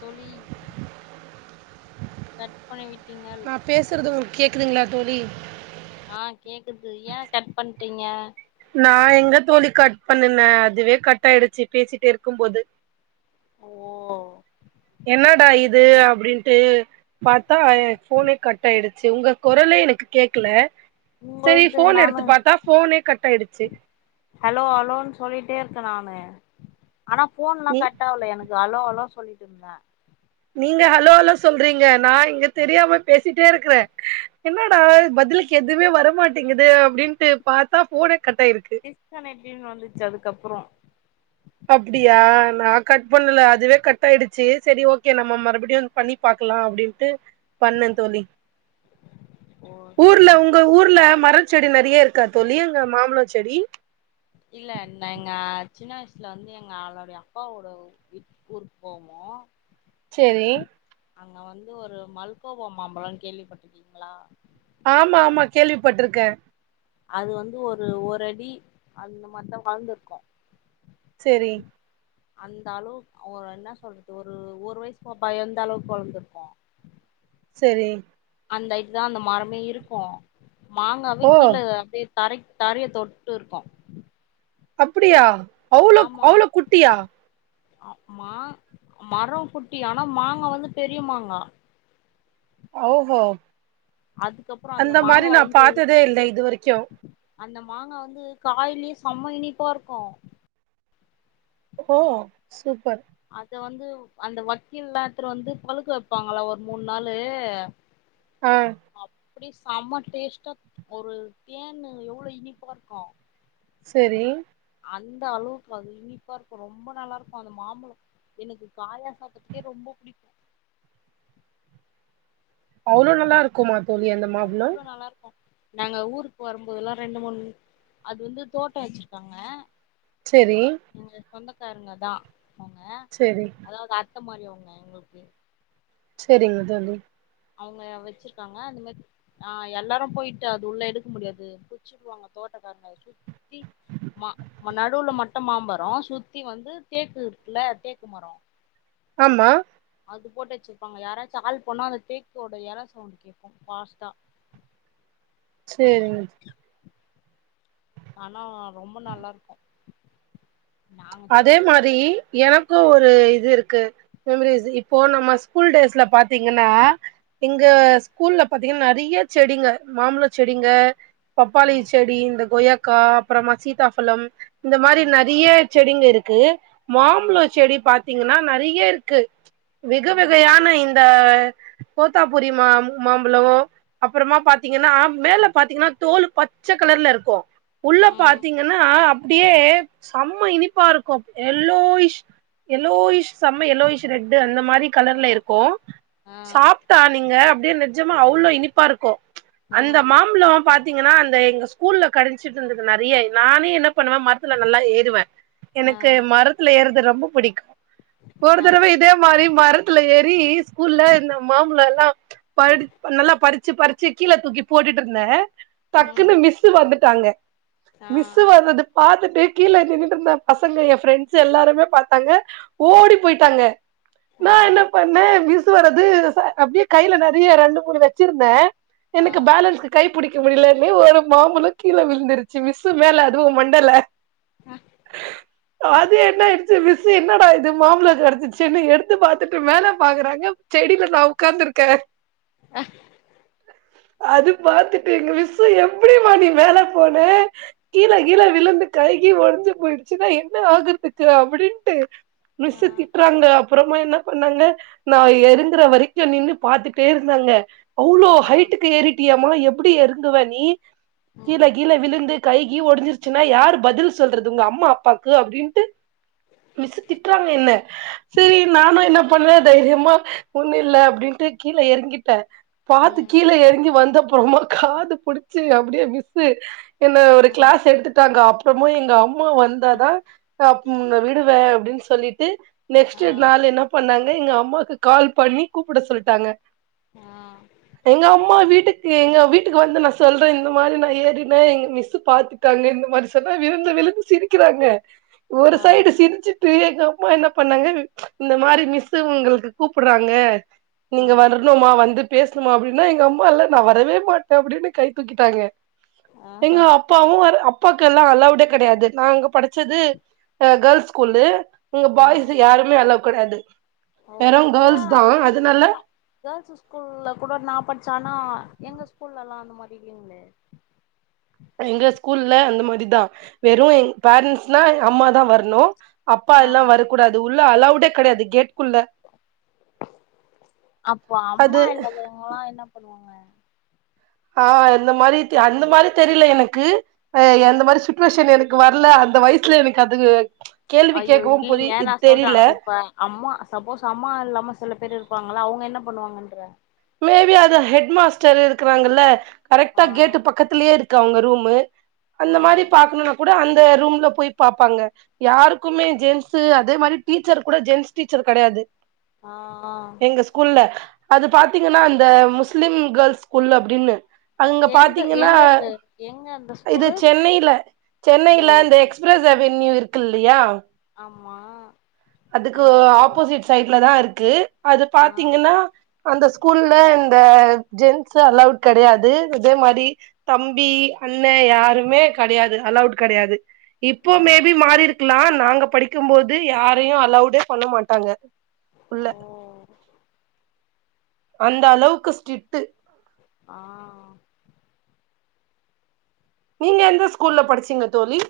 தோழி கட் பண்ணி விட் நா பேசுறது உங்களுக் கே கேக்குதுங்களா தோழி ஆ கேக்குது ஏ கட் பண்ணட்டீங்க நா எங்க தோழி கட் பண்ணனே அதுவே கட் ஆயிடுச்சு பேசிட்டே இருக்கும்போது ஓ என்னடா இது அப்படின்ட்டு பா பத்தா எ போனே கட் ஆயிடுச்சு உங்க குரலே எனக்கு கேக்கல செரி உங்களது ஃபோன் நானு எடுத்து பாத்தா ஃபோனே கட் ஆயிடுச்சு ஹலோ ஹலோன்னு சொல்லிட்டே இருக்கே நானு ஆனா போன்லா நீ கட்ட ஆல எனக் இது ஹலோ ஹலோ சொல்லிட்டு இருந்தே நீங்க ஹலோலோ சொல்றீங்க நா இங்க தெரியாம பேசிட்டே இருக்கறே என்னா டா பதிலுக் எதுவுமே வரமாட்டேங்குது அப்படின்ட்டு பாத்தா போனே டிஷ் கனெக்ட்ன்னு வந்துச்சு அதுக்கப்புறோ அப்படியா நா கட் பண்ணல அதுவே கட் ஆயிடுச்சு சேரி ஓகே நம்ம மறுபடியு பண்ணி பாக்கலா அப்படின்ட்டு பண்ணே தோழி ஓ ஊர்ல சரிங்க உங்க ஊர்ல மர செடி நெறைய இருக்கா தோழி அங்க மாமழம் செடி இல்ல நா எங்க சின்ன வயசுல வந்து எங்க அவளுடைய அப்பாவோட வீட் ஊருக்கு போவோ சேரி அங்க வந்து ஒரு மல்கோவா மாம்பழம்னு கேள்விப்பட்டுருக்கீங்களா ஆமா ஆமா கேள்விப்பட்டிருக்கே அது வந்து ஒரு ஒரு அடி அந்த மாரி தா வளந்திருக்கு சேரி அந்த அளவு ஒ என்ன சொல்றது ஒரு ஒரு வயசு பாப்பா எந்த அளவுக்கு வளந்திருக்கு சேரி அந்த ஹைட் தா அந்த மரமே இருக்கு மாங்காவே ஓ கீழே அப்படியே தரை தரய தொட்டு இருக்கோ அப்பிடியா அவ்ளோ அவ்ளோ குட்டியா அம்மா மரோ குட்டி ஆனா மாங்கா வந்து பெரிய மாங்கா ஹாஹோ அதுக்கப்றோ அந்த மாரி மாங்கா நா வந்து பாத்ததே இல்லை இது வரைக்கு அந்த மாங்கா வந்து காயிலயே செம்ம இனிப்பா இருக்கு ஓ சூப்பர் அத்த வந்து அந்த வக்கீல்லா எத்துனு வந்து பழுக்க வைப்பாங்களா ஒரு மூணு நாளு ஆ அப்பிடியே சம்ம டேஸ்ட்டா ஒரு தேன் எவ்ளோ இனிப்பா இருக்கு சேரி அந்த அளவுக்கு வந் இனிப்பா இருக்கு ரொம்ப நல்லா இருக்கு அந்த மாம்பழம் எனக்கு காயா சாப்பதுக்கே ரொம்ப புடிக்கு அவ்ளோ நல்லா இருக்கும்மா தோழி அந்த மாபலோ அவ்ளோ நல்லா இருக்கு நாங்க ஊருக்கு வருபோதெல்லா ரெண்டு மூணு அது வந்து தோட்டோ வச்சிருக்காங்க சேரி எங்க சொந்தக்காரங்க தா போங்க சேரி அதாவது கா எந்த மாரி அவங்க எங்களுக்கு ரிங் தந்து அவங்க வச்சிருக்காங்க அந்த மேரி ஆ எல்லாரு போயிட்டு அது உள்ள எடுக்க முடியாது புச்சுடுவாங்க தோட்டக்காரங்க சுத்தி மா நடுவுல மட்டு மாம்பரோ சுத்தி வந்து தேக்கு இருக்குல தேக்கு மரோ ஆமா அது போட்டு வச்சிருப்பாங்க யாராச்சு ஆால் போனா அந்த தேக்கோட இல சவுண்ட் கேட்போ பாஸ்ட்டா சேரிங்க சே ஆனா ரொம்ப நல்லா இருக்கு நாங்க சின்ன அதே மாரி வயசுலலா போய் எனக்கு ஒரு இது இருக்கு மெமரிஸ் இப்போ நம்ம ஸ்கூல் டேஸ்ல பாத்தீங்கன்னா இங்க ஸ்கூல்ல பாத்தீங்கன்னா நெறைய செடிங்க மாம்பழ செடிங்க பப்பாளி செடி இந்த கொய்யா கா அப்புறமா சீத்தாபழம் இந்த மாரி நெறைய செடிங்க இருக்கு ம் மாம்பழம் செடி பாத் பாத்தீங்கனா நெறய இருக்கு வெகு ம் வெகையான இந்த கோத்தாபுரி மா மாம்பழோ அப்பறமா பாத்தீங்கனா மேல பாத்தீங்கனா தோல் பச்ச கலர்ல இருக்கு உள்ள ம் பாத்தீங்கனா அப்டியே சம இனிப்பா இருக்கு எல்லோயிஷ் எலோயிஷ் செம்ம எல்லோயிஷ் ரெட் அந்த மாரி ஆ கலர்ல இருக்கு ஆ சாப்டா நீங்க அப்டியே நெஜமா அவ்ளோ இனிப்பாயிருக்கு அந்த ம் மாம்பலோ பாத் தீங்கனா அந்த எங்க ஸ்கூல்ல கடச்சுட்டு இருந்தது நெறய நானே என்ன பண்ணுவே மரத்ல நல்லா ஏறுவே ஆ எனக்கு மரத்ல ஏறது ரொம்ப புடிக்கு ஒரு ஆ தடவ இதே மாரி மரத்ல ஏறி ஸ்கூல்ல இந்த மாம்பலோ எல்லா ப நல்லா பறிச்சு -பறிச்சு கீழ தூக்கி போட்டுட்டுயிருந்தே டக்குன்னு ம் மிஸ்ஸு வந்துட் டாங்க ஆ மிஸ்ஸு வரத பாத்துட்டு ஏ கீழ எறங்கு இருந்த பசங்க என் ஃப்ரெண்ட்ஸ் எல்லாருமே பாத்தாங்க ஓடி போயிட்டாங்க ஆ நா என்ன பண்ணே மிஸ் வர்றது அப்டியே கையில நெறய ரெண்டு மூனு வெச்சிருந்தே ஆ எனக்கு பேலன்ஸ்கு கை புடிக்க முடியல்லனு ஒரு மாம்பலோ கீழ விழுந்துடுச்சு மிஸு மேல அதுவு மண்டைல அது என்ன ஆயிடு ச்சு மிஸ் என்னடா இது மாம்பலோ கெடச்சிச்சுன்னு எடுத்து பாத்துட்டு மேல பாக்குறாங்க செடியில நா ஒக்காந்துருக்கே அஹ் அது பாத்துட்டு எங்க மிஸ்ஸு எப்டி மா நீ மேல போன கீழ -கீழ விழுந்து கை கிய்யு ஒட ஞ்சு போயிடுச்சுன்னா என்ன ஆகுறதுக்கு அப்டின்டு ஆ மிஸ்ஸு திட்றாங்க அப்புறமா என்ன பண்ணாங்க நா எறங்ர வரைக்கு நின்னு பாத்துட்டேயிருந்தாங்க அவ்ளோ ஆ ஹைட்டுக்கு ஏரிட்டியேமா எப்டி எறங்குவ நீ ம் கீழ-கீழ விழுந்து கை கீ ஒடஞ்சிடுச்சுன்னா யார் பதில் சொல்றது உங்க அம்மா அப்பாக்கு அப்டின்டு மிஸ்ஸு திட்டுறாங்க என்ன செரி நானு என்ன பண்ண தைரியமா ஒன்னுயில்ல அப்டின்டு கீழ எறங்கிட்டே பாத்து ம் கீழ எறங்கி வந் த போகும்போது காது புடிச்சு அப்டியே மிஸ்ஸு என்ன ஒரு ம் கிளாஸ் எடுத்துட்டாங்க அப் புறமா எங்க அம் மா ம் வந்தாதா அப் ம் உன்ன விடுவே அப்டின்னு சொல்லிட்டு நெக்ஸ்ட்டு ஆ நாளு என்ன பண்ணாங் க எங்க அம்மாக்கு கால் பண்ணி கூப்புட சொல்ட்டாங்க. ஆ எங்க அம்மா வீட்டுக்கு எங்க வீட்டுக்கு வந்து நா சொல்றே இந்த மாரி நா ஏறினே எங்க மிஸ்ஸு பாத்துட்டாங்க இந்த மாரி சொன்னா விழுந்து விழுந்து சிரிக்குறாங்க ஒரு ஆ சைடு சிரிச்சுட்டு எங்க ம்மா என்ன பண்ணாங்க இந்த மாரி மிஸ்ஸு உங்களுக்கு கூப்பட்றாங்க ஆ நீங்க வரணுமா வந்து பேசுமா அப்டி ன்னா எங்க அம்மா இல்ல நா வரவே மாட்ட அப்டின்னு கை தூக்கிட்டாங்க ஆஹா எங்க அப்பாவு வர அப் பாக்கு எல்ல அலவுடே கெடையாது நா அங்க படி ச்சது ஆ கேல்ஸ் ஸ்கூலு அங்க ஆ பாய்ஸ் யாருமே அலவ் கெடையாது ஓ வெறு ஏ கேர்ள்ஸ் தா அப்டி அதனால பொ ஆ கேல்ஸு ஸ்கூல்ல கூட நா பட்ச்சே ஆனா எங்க ஸ்கூல்லல்லா அந்த மாரி இல்லே எங்க ஸ்கூல்ல அந்த மாரிதா வெறு எங் பேரண்ட்ஸ்னா அம்மாதா வரணு அப்பா ஆ எல்லா வரக்கூடாது உள் ள அலவுடே கெடையாது கேட் அப்ப அது அம்மா இல்லாதவங்ளா என்ன பண்ணுவாங்க ஆ இந்த மாரி தெ அந்த மாரி தெரில எனக்கு ஆ அந்த மாரி சுட்டுவேஷன் எனக் கு வர்ல அந்த வயசுல எனக்கு அது கேள்வி ஐயோ கேட்கவு புரி இல்லிங்க இது நா சொல்றே தெரில இப்ப அம்மா சப்போஸ் அம்மா இல்லாம சில பேர் இருப்பாங்கல்ல அவுங்க என் ன பண்ணுவாங்கன்ற மேபி அது ஹெட் மாஸ்டர் இருக்கிறாங்கல்ல கரெக்டா ஆ கேட்டு பக்கத்துலயே இரு க்கு அவங்க ரூமு ஆ அந்த மாரி பாக்கணுனா கூட அந் தே ரூம்ல போய் பாப்பாங்க யாருக் க்குமே ஓ ஜென்ஸு அதே மாரி டீச்சர் கூட ஜென்ஸ் டீச்சர் கெடயாது ஆ ஆ எங்க ஸ்கூல்ல அதுப் பாத்தீகன்னா அந்த முஸ்லிம் கேல்ஸ் ஸ்கூல அப்டினு அங்க எந்த பாத்தீங்கன்னா எங்கக்கு எங்க அந்த இது ஸ்கூலு சென்னையில ஓ சென்னையில இந்த சரி எக்ஸ்பிரஸ் அவன்யூ இருக் க்கு இல்லியா ஆமா அதுக்கு அங்க ஒரு ஸ்கூல் ஆப்போசிட் சைட்ல தா இருக் கு அது ஆ பாத்தீகன்னா அந்த ஸ்கூல்ல இந்த ஜென்ஸ் அலௌவுட் கிடையாது அதே மாரி தம்பி அண்ணன யாருமே கிடையாது அலௌட் கிடையாது இப்போ ஆ மே பி மாறி இருக்கலா நாங்க படிக்கும்போது யார் ரையும் அலோவ்டே பண்ண மாட்டாங்க உள்ள ஓ அந்த அளவுக்கு ஸ்டிட்டு ஆ நீங்க எந்த ஸ்கூல்ல படிச்சீங்க தோழி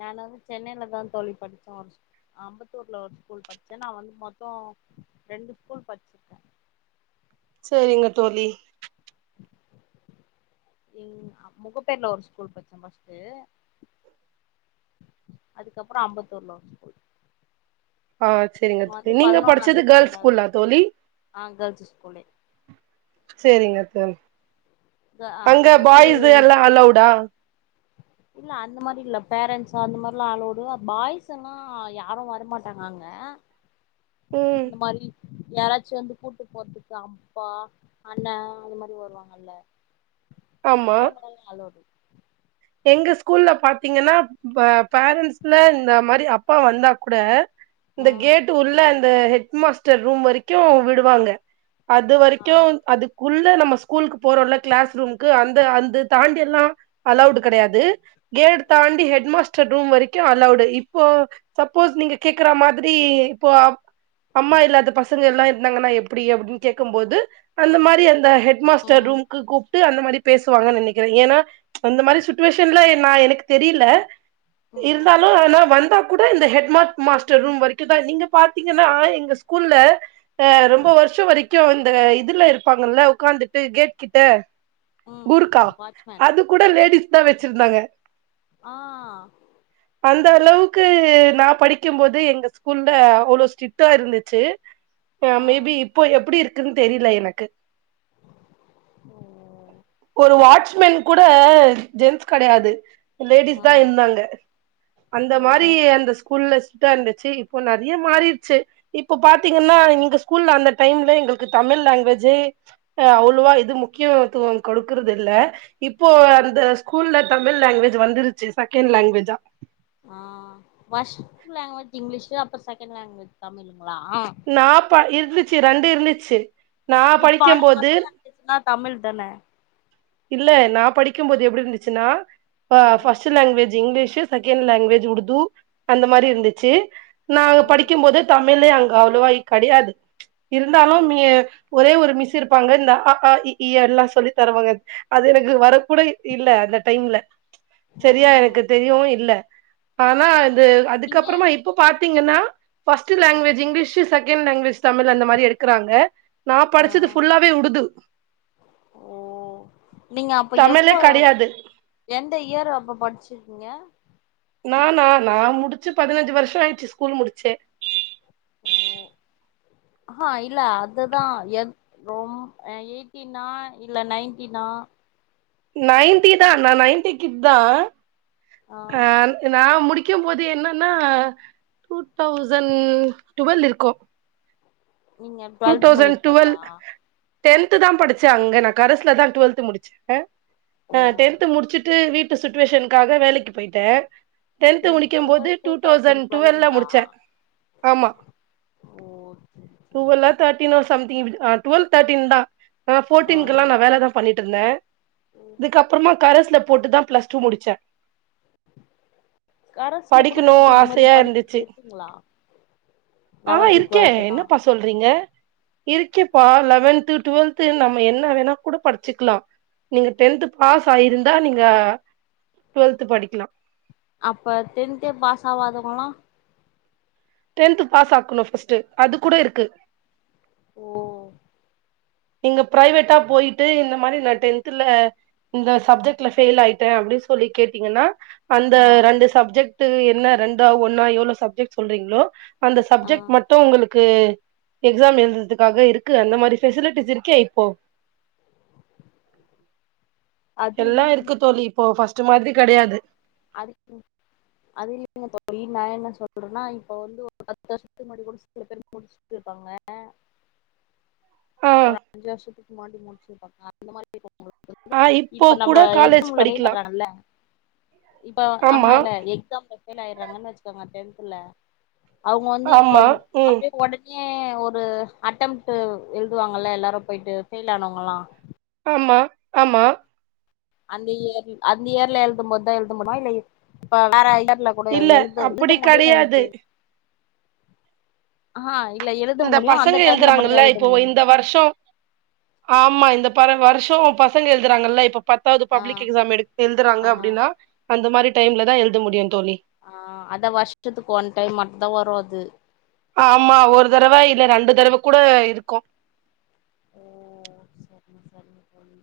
நான் வந்து சென்னையிலதா தோழி படிச்சோ ஒரு அம்பத்தூர்ல ஒரு ஸ்கூல் படிச்சே நா வந்து மொத்தே ரெண்டு ஸ்கூல் படிச்சிருக்கே சேரிங்க தோழி ம் முகப்பேர்ல ஒரு ஸ்கூல் படிச்ச பஸ்ட்டு அதுக்கப்புறோ அம்பத்தூர்ல ஒரு ஸ்கூல் ஆ சேரிங்க இங்க தோழி வந்து நீங்க படிச்சது பதினொன்னாவது கேர்ள்ஸ் பன்னெண்டாவது ஸ்கூல்லா தோழி ஆ கேர்ள்ஸ் ஸ்கூலு சேரிங்க தோழி அங்க பாய்ஸு எல்லா அலோட இல்ல அந்த மாரி இல்ல பேரண்டட்ஸ் அந்த மாதிரல்லா ஆளோடு பாய்ஸ் எல்லாம யாரு வரமாட்டாங்க அங்க ம் இந்த மாரி யாராச்சு வந்து கூட்டு போறதுக்கு அப்பா அண்ணே அந்த மாரி வருவாங்கல்ல ஆமா அவங்க எல்லாருமே அலோடு எங்க ஸ்கூல்ல பாத்தீங்கன்னா ப பேரன்ட்ஸ்ல இந்த மாரி அப்பா வந்தா கூட இந்த ம் கேட்டு உள்ள அந்த ஹெட் மாஸ்டர் ரூம் வரைக்கு விடுவாங்க அது ஆ வரைக்கு அது உள்ள நம்ம ஸ்கூலுக்கு போறோல கிளாஸ் ரூம்க்கு அந்த அந்த தாண்டி எல்லா அலோடு கிடையாது கேட தாண்டி ஹெட் மாஸ்டர் ரூம் வரைக்கு அலோடு இப்போ சப்போஸ் நீங்க கேக்குற மாதிரி இப்போ அம்மா இல்ல அது பசங்க எல்லா இருந்தாங்கன்னா எப்படி அப்படின்னு கேட்கும்போது அந்த மாரி அந் தா ஹெட் மாஸ்டர் ம் ரூமுக்கு கூப்ட்டு அந்த மாரி பேசுவாங்க நினைக்கிறே ஏன்னா அந்த மாரி சுட் சுச்சுவேஷன்ல நா எனக்கு தெரியல ம் இருந்தாலு ஆனா வந்தா கூட இந்த ஹெட் மாட் மாஸ்டர் ரூம் வரைக்கு தா நீங்க பாத்தீங்கன்னா எங்க ஸ்கூல்ல ஆ ரொம்ப ம் வருஷ வரைக் கு இந்த இதுல இருப்பாங்கல்ல உட்கார்ந்துட்டு கேட் கிட்ட ம் கூர்கா வாட்ச்மேன் அது கூட லேடீஸ் வச்சிருந்தாங்க ஆ அந்த அளவுக்கு நா படிக்கும்போது எங்கள் ஸ்கூல அவ்வளோ ஸ்ட்ரிக்டா இருந்துச்சு ஆ மேபி இப்போ எப்படி இருக் க்குன்னு தெரியல எனக்கு உம் ஒரு வாட்ச்மேன் கூட ஜென்ஸ் கிடையாது லேடிஸ் ஆ தா இருந்தாங்க அந்த ஓ மாரி அந்த ஸ்கூல்ல ஸ்ட்ரீட இருந்துச்சு இப்போ நெறைய மாறிடுச்சு இப்போ பாத்தீங்கன்னா இங்க ஸ்கூல்ல அந்த டைம்ல எங்களுக்கு தமிழ் லாங்குவேஜே அ அவ்வளவா இது முக்கியத்துவம் கொடுக்கறது இல்ல இப்போ ஆ அந்த ஸ்கூல்ல தமிழ் லாங்குவேஜ் வந்துருச்சு செகண்ட் லாங்குவேஜா ஆ ஃபர்ஸ்ட் லாங்குவேஜ் இங்கிலீஷ் அப்புறோ செகண்ட் லாங்குவேஜ் தமிழ் நாப்பா இருந்துச் சு ரெண்டு இருந்துச்சு நா இப்ப படிக்கும் ஆனா போது ஃபர்ஸ்ட் லாங்குவேஜ் தா தமிழ்தான இல்ல நா படிக்கும் போது எப்படி இருந்துச்சுன்னா ஆ ம் first language English second language Urdu அந்த மாரி இருந்துச்சு நாங்க ம் படிக்கும்போது தமிழ்ழே அங் அவ்வளவா இ கெடையாது இருந்தாலும் மெ ப் ஒரே ஒரு மிஸ் இருப்பாங்க இந்த அ ஆ இ ஈ எல்லா சொல்லி தருவாங்க அது எனக்கு வர கூட இல்ல அந்த டைம்ல சரியா எனக்கு தெரியவும் இல்ல ஆனா அது நீங்க அதுக்கப்புறமா இப்ப பார்த் பாத்தீங்கன்னா ஃபர்ஸ்ட் ஆ language English second language Tamil அந்த மாரி எடுக்கறாங்க நான் ஆ படிச்சது ஃபுல்லாவே உடுது ஓ நீங்க அப்ப எப்போ எந்த இயர் அப்ப படிச்சுருக்கீங்க நானா நான் முடிச்சு பதினஞ்சு வருஷம் ஆயிச்சு ஸ்கூல் முடிச்சே ஓ ஆ இல்ல அதுதான் எந் ரொம் எயிட்டீனா இல்ல நைன்டீனா நைன்டி தான் நான் நைன்டி கிட் தான் ஆ நான் முடிக் க்கும்போது என்னன்னா டூ தௌசண்ட் டுவெல் இருக்கும் நீங்க டுவெல்த் முடிக்கும் போதா டென்த்து தான் படிச்சேன் அங்க நான் கரஸ்சுல தான் டுவெல்த் முடிச்சேன் ஓ ஆ டென்த்து முடிச்சுட்டு வீட் சுட்வேஷனுக்காக வேலைக்கு போயிட்டேன் டென்த் முடிக்கும் போது டூ தௌசண்ட் டுவெல்ல முடிச்சேன் ஆமா ஓ செரி செரி டுவெல்லோ தர்டினோ சம் டுவெல் தேர்ட்டின் தான் ஆ போப்டீக்கெல்லாம்நான் வேலைதான் பண்ணிட்டு இல்ல இதுக்கு அப்புறமா கரஸ்ல போட்டுதான் பிளஸ் டூ முடிச்சேன் கரஸ்ல கூட படிக்கணும் போட்டு இந்த மாரி ஆசையா இருந்துச்சு படிக்கிறது இருக்குங்களா ஆ லெவல்த்து இருக்கேன் டுவெல்த்துலா என்னப்பா சொல்றீங்க இருக்கேப்பா லவென்து டுவெல்த்து நம்ம என்ன வேணா கூட படிச்சுக்கலாம் நீங்க டென்த் பாஸ் ஆயிருந்தா நீங்க டுவெல்த் படிக்கலா அப்ப டென்த்தே பாசாவாதங்களா டென்த்து பாஸ் ஆக்கணு ஃபர்ஸ்டு அது கூட இருக்கு ஓ நீங்க பிரைவேட்டா போயிட்டு இந்த மாரி நா டென்த்ல இந்த சப்ஜெக்ட்ல ஃபெயில் ஆயிட்டே அப்படின் சொல்லி கேட்டீங்கன்னா அந்த ஆ ரெண்டு சப்ஜெக்ட் து என்ன ரெண்டா ஒன்னா எவ்வளோ சப்ஜெக்ட் சொல்றீங்களோ அந்த ஆ சப்ஜெக்ட் மட்டு உங்களுக் க்கு எக்ஸாம் எழுதுதுக்காக இருக்கு அந்த மாரி பெசிலிட் ட்டிஸ் இருக்கே இப்போ அது எல்லா இல்லைங்க இருக்கு தோழி இப்போ ஃபர்ஸ் சு மாதிரி கிடையாது அது அது இல்லைங்க தோழி நா என்ன சொல்றேன்னா இப்ப வந்து ஒரு பத்து வருஷத்து முன்னாடி கூட சில பேரு ஆ [inaudible] ஒரு அஞ்சு வருஷத்து முன்னாடி முடிச்சு அந்த மாதிரி ஆ இப்போ கூட காலேஜ் ஃபெயில் படிக்கலா ஆயிடுறாங்கல்ல இப்ப ஆ ஆ ஆமா இல்ல எக்ஸாம் [unintelligible] பெயில் ஆயறாங்கன்னு வச்சுக்கோங்க டென்துல அவங்க வந்து இப்ப ஆமா ம் அப்படியே உடச் ஏ ஒரு அட்டம்டு எழுதுவாங்கல்ல எல்லாரு போயிட்டு ஃபெயில் ஆனவங்கல்லா ஆமா ஆமா அந்த இயர் அந்த இயர்ல எழுதும்போதுதா எழுந்த முடியுமா இல்ல இப்ப வேற இயர் இல்ல [unintelligible] எழுத எழுத அப்படி முடியல கெடையாது எனக்கு ஆ இப் இந்த பசங்க எழுதுறாங்கல்ல இப்போ இந்த வருஷ ஆமா இந்த பா வருஷ பசங்க எழுதுறாங்கல்ல இப்ப பத்தாவது ஆ பப்ளிக் எக்ஸாம் எடுத் எழுதுறாங்க ஆ அப்படின்னா அந்த மாரி டைம்ல தா எழுத முடியு தோழி ஆ அதா வருஷத்துக்கு ஒன் டைம் மட்டு தா வரும் அது ஆமா ஒரு தடவ இல்ல ரெண்டு தடவ கூட இருக்கு ஓ சேரிங்க சேரிங்க தோழி